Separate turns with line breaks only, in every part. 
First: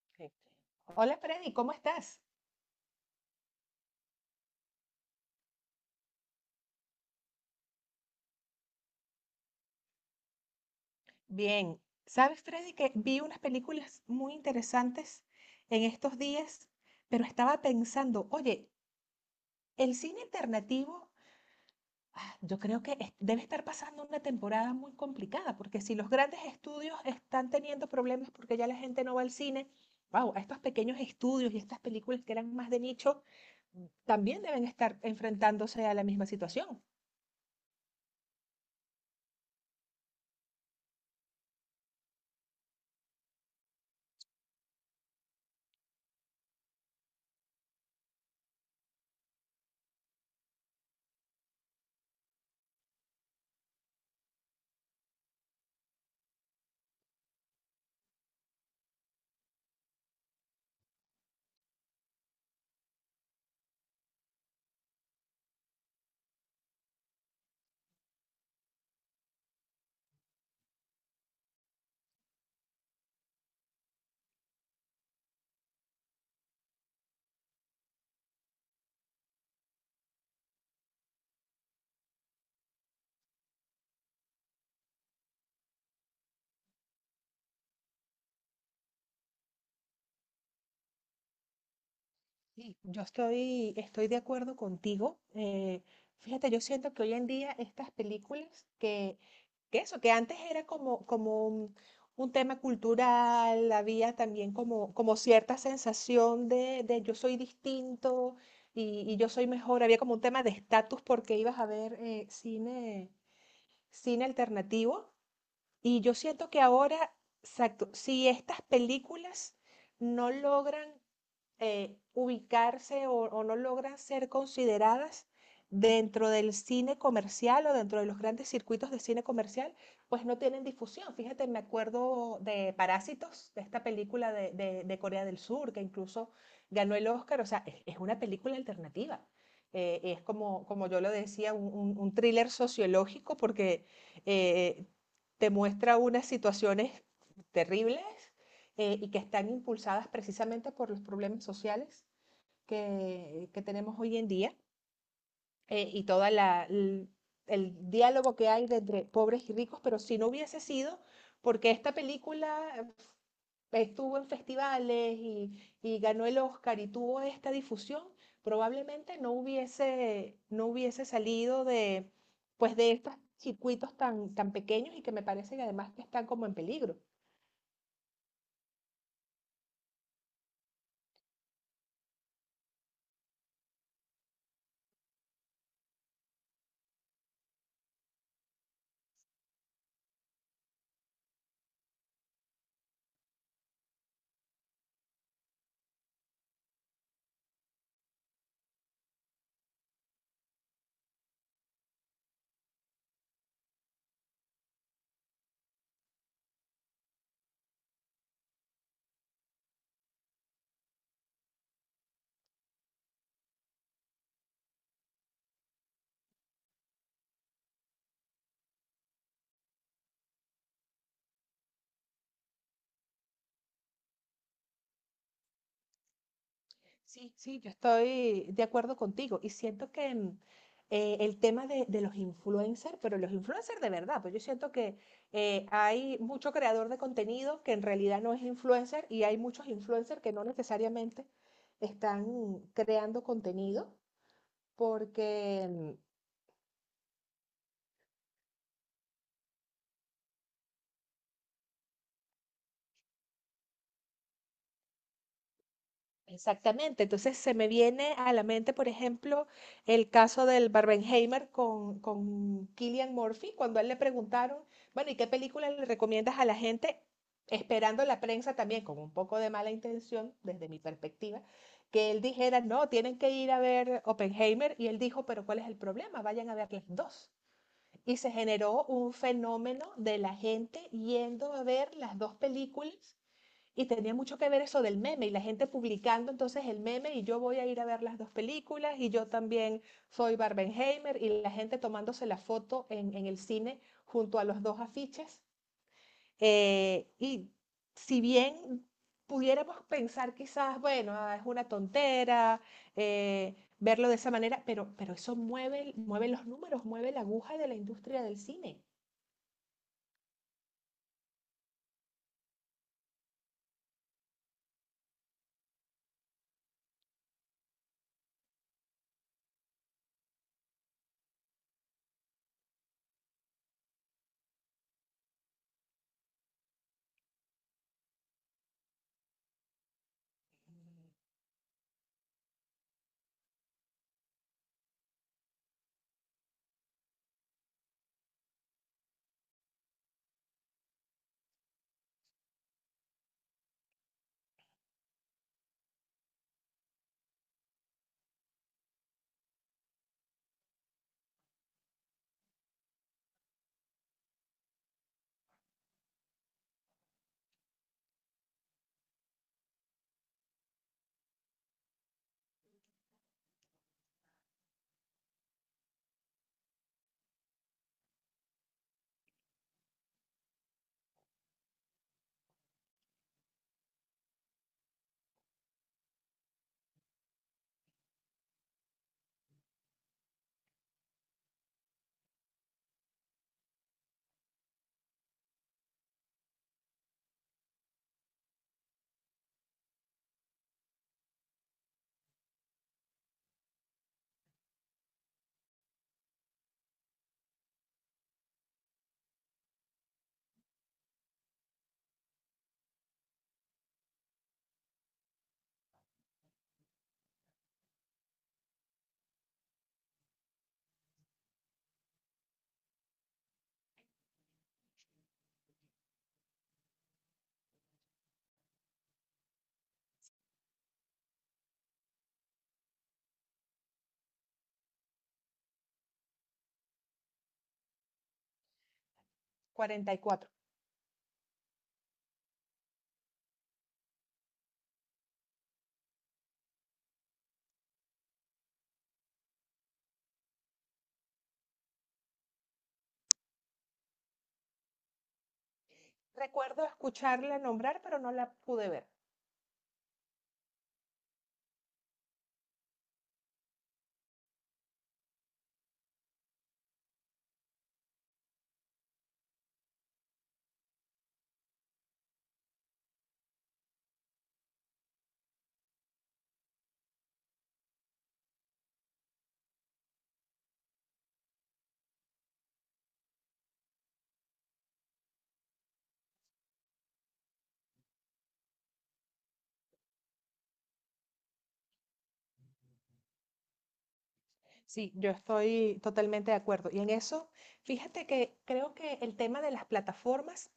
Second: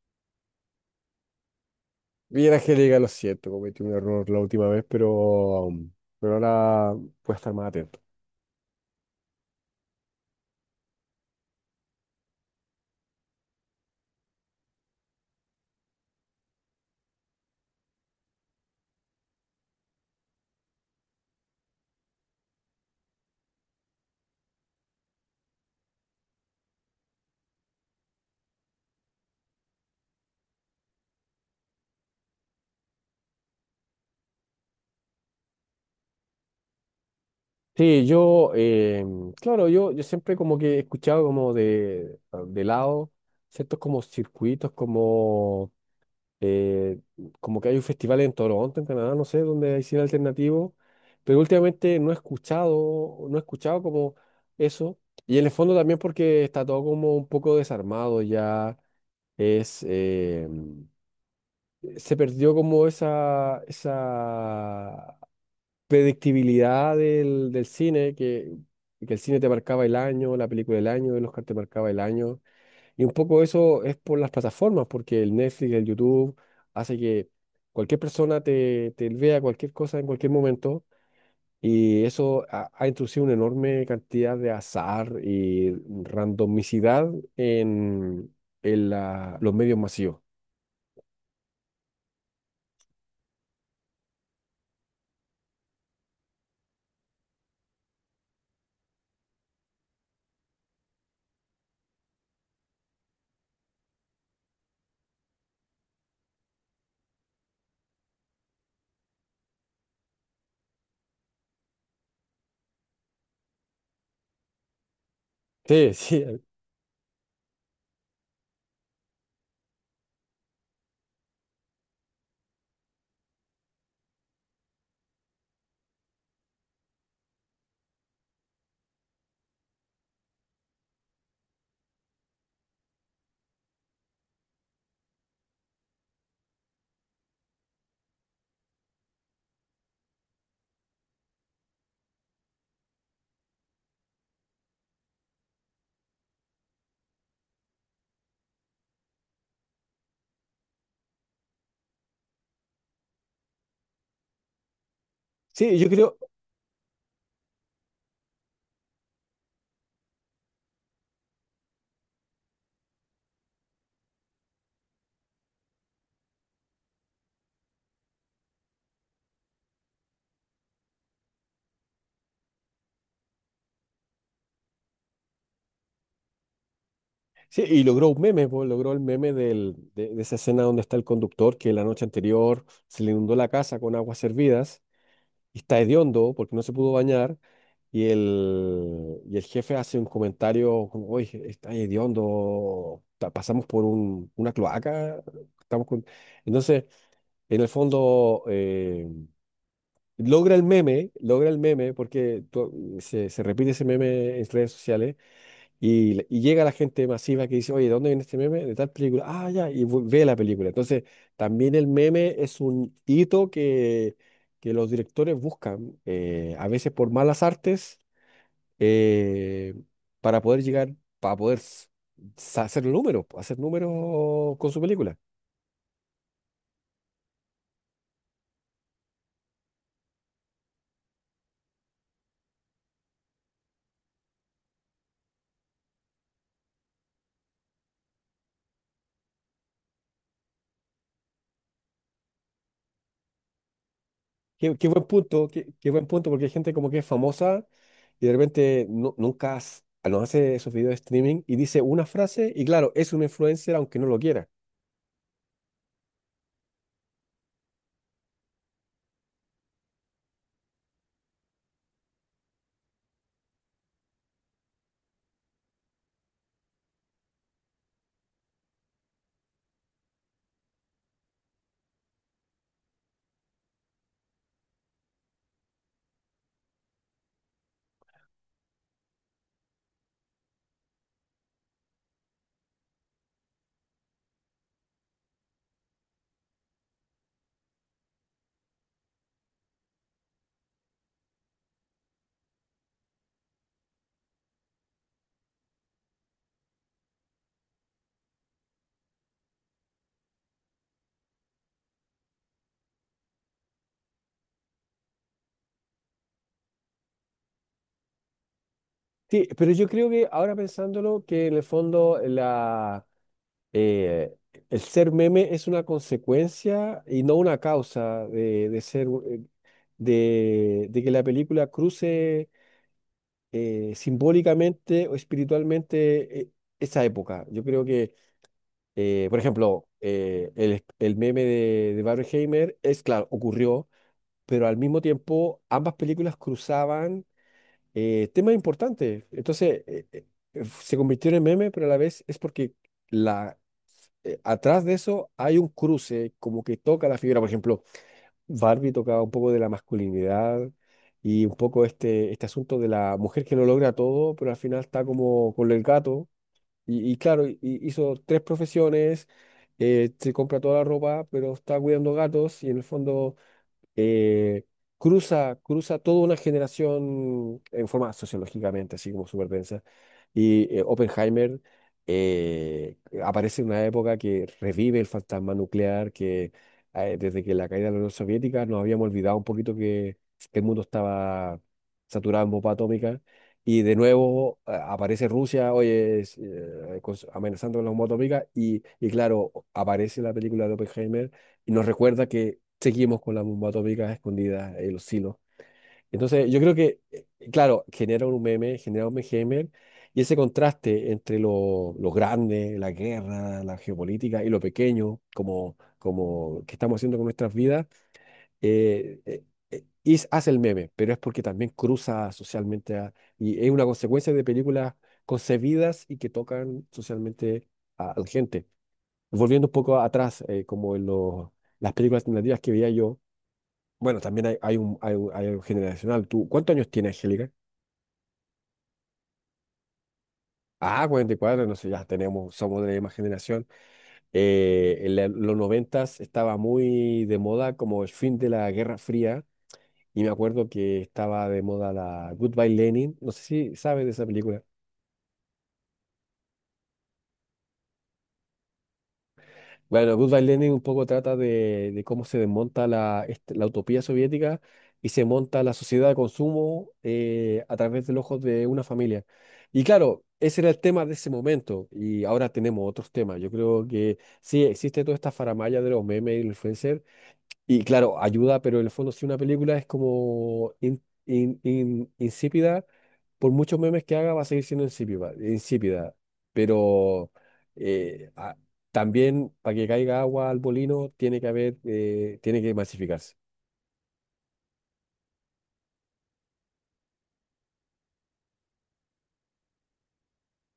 Perfecto. Hola Freddy, ¿cómo estás?
Bien, Angélica, lo siento, cometí un error la última vez, pero, pero ahora voy a estar más atento.
Bien. ¿Sabes, Freddy, que vi unas películas muy interesantes en estos días, pero estaba pensando, oye, el cine alternativo, yo creo que debe estar pasando una temporada muy complicada, porque si los grandes estudios están teniendo problemas porque ya la gente no va al cine, wow, a estos pequeños estudios y estas películas que eran más de nicho, también deben estar enfrentándose a la misma situación.
Sí, claro, yo siempre como que he escuchado como de, de lado ciertos como circuitos, eh, como que hay un festival en Toronto, en Canadá, no sé, donde hay cine alternativo, pero últimamente no he escuchado como eso, y en el fondo también porque está todo como un poco desarmado ya, es... eh, se perdió como esa predictibilidad del cine, que el cine te marcaba el año, la película del año, el Oscar te marcaba el año. Y un poco eso es por las plataformas, porque el Netflix, el YouTube, hace que cualquier persona te vea cualquier cosa en cualquier momento. Y eso ha introducido una enorme cantidad de azar y randomicidad en, en los medios masivos.
Sí, yo estoy de acuerdo contigo. Fíjate, yo siento que hoy en día estas películas que antes era como un tema cultural, había también como cierta sensación de yo soy distinto y yo soy mejor, había como un tema de estatus porque ibas a ver cine, cine alternativo.
Sí,
Y yo siento que ahora, exacto, si estas películas no logran ubicarse o no logran ser consideradas dentro del cine comercial o dentro de los grandes circuitos de cine comercial, pues no tienen difusión. Fíjate, me acuerdo de Parásitos, de esta película de Corea del Sur, que incluso ganó el Oscar. O sea, es una película alternativa. Es como, como yo lo decía, un thriller sociológico porque eh, te muestra unas situaciones terribles, y que están impulsadas precisamente por los problemas sociales que tenemos hoy en día,
sí, yo
y
creo.
todo el diálogo que hay entre pobres y ricos, pero si no hubiese sido porque esta película estuvo en festivales y ganó el Oscar y tuvo esta difusión, probablemente no hubiese salido de, pues de estos circuitos tan, tan pequeños y que me parece que además que están como en peligro.
Sí, y logró un meme, po, logró el meme de esa escena donde está el conductor que la noche anterior se le inundó la casa con aguas hervidas y está hediondo porque no se pudo bañar y el jefe hace un comentario como, oye, está hediondo, pasamos por una cloaca, estamos con... Entonces, en el fondo, logra el meme porque se repite ese meme en redes sociales y llega la gente masiva que dice, oye, ¿de dónde viene este meme? De tal película. Ah, ya, y ve la película. Entonces, también el meme es un hito que los directores buscan, a veces por malas artes, eh, para poder llegar, para poder s- sa- hacer números con su película.
Sí, sí, yo estoy de acuerdo contigo y siento que el tema de los influencers, pero los influencers de verdad, pues yo siento que hay mucho creador de contenido que en realidad no es influencer y hay muchos influencers que no necesariamente están creando contenido
Qué buen punto, qué,
porque
qué buen punto, porque hay gente como que es famosa y de repente nu- nunca hace- no hace esos videos de streaming y dice una frase y claro, es un influencer aunque no lo quiera.
exactamente. Entonces se me viene a la mente, por ejemplo, el caso del Barbenheimer con Cillian Murphy, cuando a él le preguntaron, bueno, ¿y qué película le recomiendas a la gente? Esperando la prensa también, con un poco de mala intención, desde mi perspectiva, que él dijera, no, tienen que ir a ver Oppenheimer. Y él dijo, pero ¿cuál es el problema? Vayan a ver las dos. Y se generó un fenómeno de la gente yendo a ver las dos películas y tenía mucho que ver eso del meme y la gente publicando entonces el meme y yo voy a ir a ver las dos películas y yo también soy Barbenheimer y la gente tomándose la foto en el cine junto a los dos afiches. Eh, y si bien pudiéramos pensar quizás, bueno, ah, es una tontera verlo de esa manera, pero eso mueve, mueve los números, mueve la aguja de la industria del cine.
Sí, pero yo creo que ahora pensándolo, que en el fondo eh, el ser meme es una consecuencia y no una causa de ser, de que la película cruce simbólicamente o espiritualmente esa época. Yo creo por ejemplo, el meme de Barbenheimer es, claro, ocurrió, pero al mismo tiempo ambas películas cruzaban tema importante. Entonces, se convirtió en meme, pero a la vez es porque la, atrás de eso hay un cruce como que toca la figura. Por ejemplo, Barbie tocaba un poco de la masculinidad y un poco este asunto de la mujer que no logra todo, pero al final está como con el gato. Y claro, y hizo tres profesiones, se compra toda la ropa, pero está cuidando gatos y en el fondo eh, cruza, cruza toda una generación en forma sociológicamente, así como súper densa. Y Oppenheimer eh, aparece en una época que revive el fantasma nuclear, que desde que la caída de la Unión Soviética nos habíamos olvidado un poquito que el mundo estaba saturado en bomba atómica. Y de nuevo aparece Rusia, oye, amenazando con la bomba atómica. Y claro, aparece la película de Oppenheimer y nos recuerda que seguimos con la bomba atómica escondida en los silos. Entonces, yo creo que, claro, genera un meme y ese contraste entre lo grande, la guerra, la geopolítica y lo pequeño, como que estamos haciendo con nuestras vidas, eh, eh, hace el meme, pero es porque también cruza socialmente y es una consecuencia de películas concebidas y que tocan socialmente a la gente. Volviendo un poco atrás, como en las películas alternativas que veía yo, bueno, también hay algo generacional. ¿Tú, cuántos años tiene Angélica?
44.
Ah, 44 no sé, ya tenemos, somos de la misma generación. En los noventas estaba muy de moda como el fin de la Guerra Fría y me acuerdo que estaba de moda la Goodbye Lenin, no sé si sabes de esa película.
Recuerdo escucharla nombrar, pero no la pude ver.
Bueno, Goodbye Lenin un poco trata de cómo se desmonta la utopía soviética y se monta la sociedad de consumo a través del ojo de una familia. Y claro, ese era el tema de ese momento y ahora tenemos otros temas. Yo creo que sí, existe toda esta faramalla de los memes y los influencers, y claro, ayuda, pero en el fondo si una película es como insípida, por muchos memes que haga va a seguir siendo insípida, insípida. Pero eh, a- también para que caiga agua al molino tiene que haber, tiene que masificarse.
Sí, yo estoy totalmente de acuerdo. Y en eso, fíjate que creo que el tema de las plataformas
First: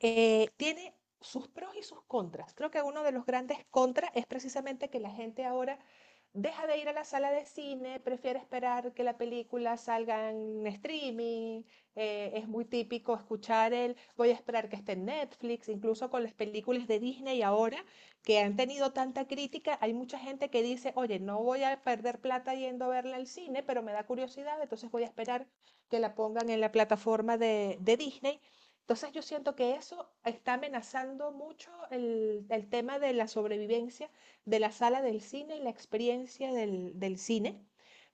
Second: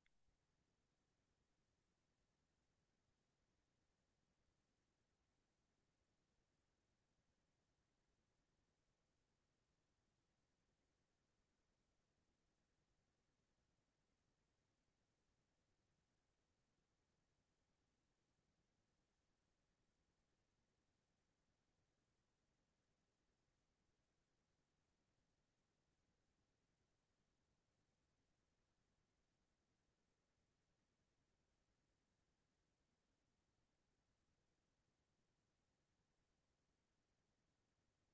tiene sus pros y sus contras. Creo que uno de los grandes contras es precisamente que la gente ahora deja de ir a la sala de cine, prefiere esperar que la película salga en streaming. Es muy típico escuchar el voy a esperar que esté en Netflix, incluso con las películas de Disney ahora que han tenido tanta crítica, hay mucha gente que dice, oye, no voy a perder plata yendo a verla al cine, pero me da curiosidad, entonces voy a esperar que la pongan en la plataforma de Disney. Entonces yo siento que eso está amenazando mucho el tema de la sobrevivencia de la sala del cine y la experiencia del, del cine.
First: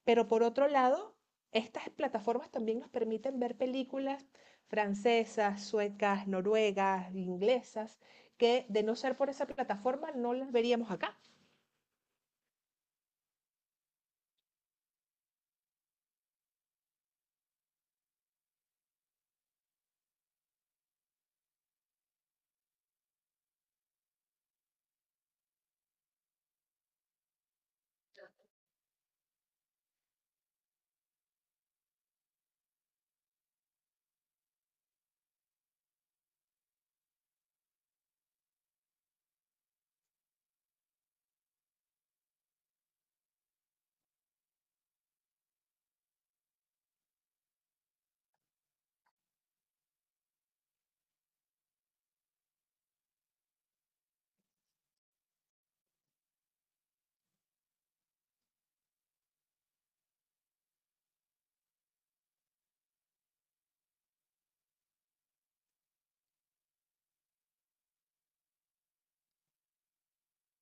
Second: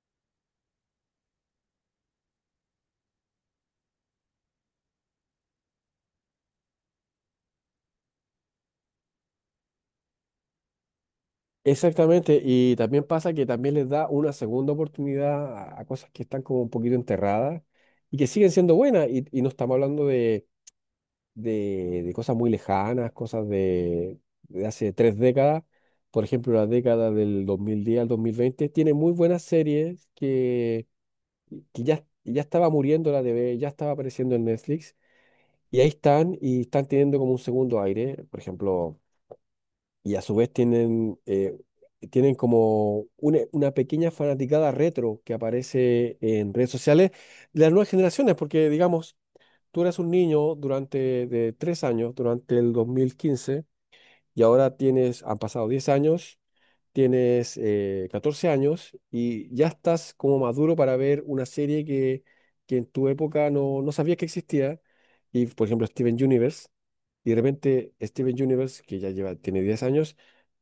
Pero por otro lado, estas plataformas también nos permiten ver películas francesas, suecas, noruegas, inglesas, que de no ser por esa plataforma no las veríamos acá.
Exactamente, y también pasa que también les da una segunda oportunidad a cosas que están como un poquito enterradas y que siguen siendo buenas y no estamos hablando de cosas muy lejanas, cosas de hace tres décadas, por ejemplo, la década del 2010 al 2020 tiene muy buenas series que ya estaba muriendo la TV, ya estaba apareciendo en Netflix, y ahí están, y están teniendo como un segundo aire, por ejemplo, y a su vez tienen, tienen como una pequeña fanaticada retro que aparece en redes sociales de las nuevas generaciones, porque digamos, tú eras un niño durante de tres años, durante el 2015, y ahora tienes, han pasado 10 años, tienes 14 años y ya estás como maduro para ver una serie que en tu época no sabías que existía, y por ejemplo Steven Universe, y de repente Steven Universe, que ya lleva, tiene 10 años,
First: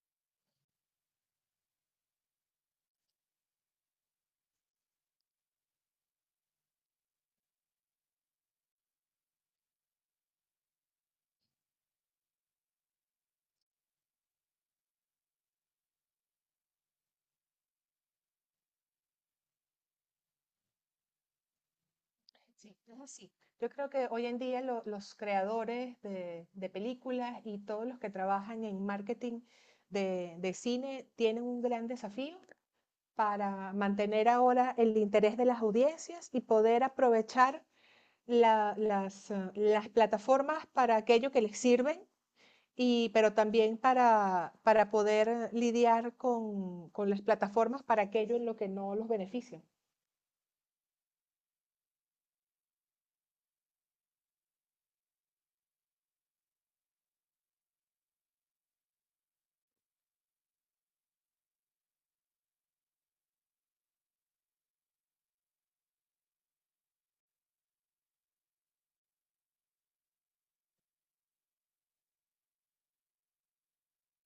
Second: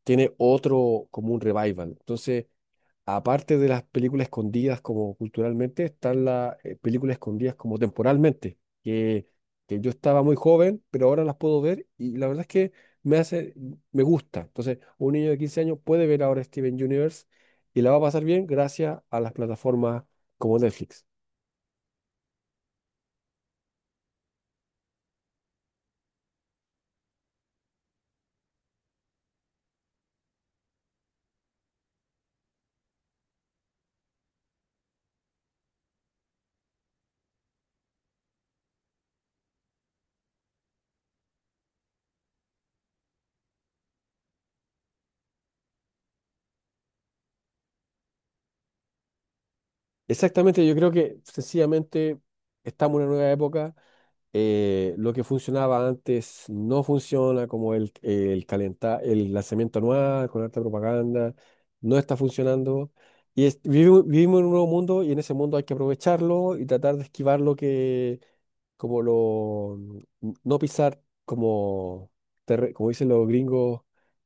tiene otro como un revival. Entonces, aparte de las películas escondidas como culturalmente, están las películas escondidas como temporalmente, que, que yo estaba muy joven, pero ahora las puedo ver y la verdad es que me hace, me gusta. Entonces, un niño de 15 años puede ver ahora Steven Universe y la va a pasar bien gracias a las plataformas como Netflix.
Sí, es así. Yo creo que hoy en día los creadores de películas y todos los que trabajan en marketing de cine tienen un gran desafío para mantener ahora el interés de las audiencias y poder aprovechar las plataformas para aquello que les sirven, y, pero también para poder lidiar con las plataformas para aquello en lo que no los benefician.
Exactamente, yo creo que sencillamente estamos en una nueva época, lo que funcionaba antes no funciona, como el el lanzamiento anual con alta propaganda, no está funcionando. Vivimos en un nuevo mundo y en ese mundo hay que aprovecharlo y tratar de esquivar lo que, como lo, no pisar como dicen los gringos,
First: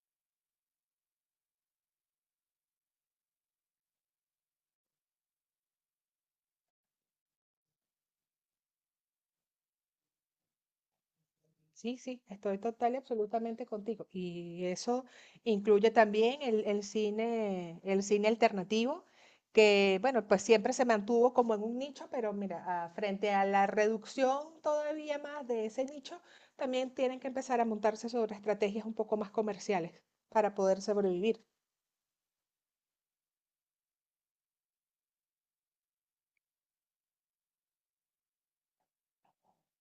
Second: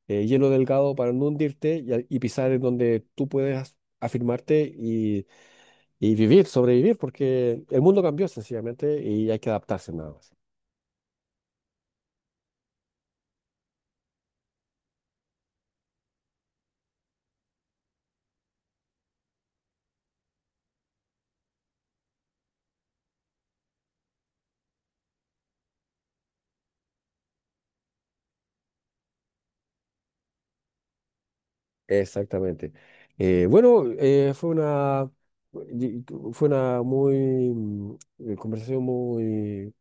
hielo delgado para no hundirte y pisar en donde tú puedes afirmarte y vivir, sobrevivir, porque el mundo cambió sencillamente y hay que adaptarse nada más.
Sí, sí, estoy total y absolutamente contigo. Y eso incluye también el cine alternativo, que bueno, pues siempre se mantuvo como en un nicho, pero mira, ah, frente a la reducción todavía más de ese nicho, también tienen que empezar a montarse sobre estrategias un poco más comerciales para poder sobrevivir.
Exactamente. Bueno, fue una y- fue una muy mm, conversación muy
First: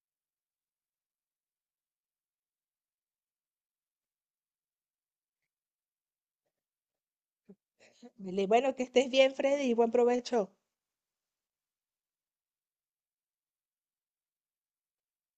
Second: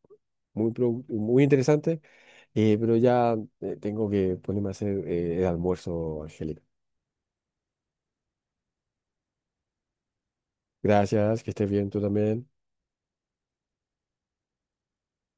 muy interesante, pero ya tengo que ponerme a hacer el almuerzo, Angélica.
Vale, bueno, que estés bien, Freddy, y buen provecho.
Gracias, que estés bien tú también.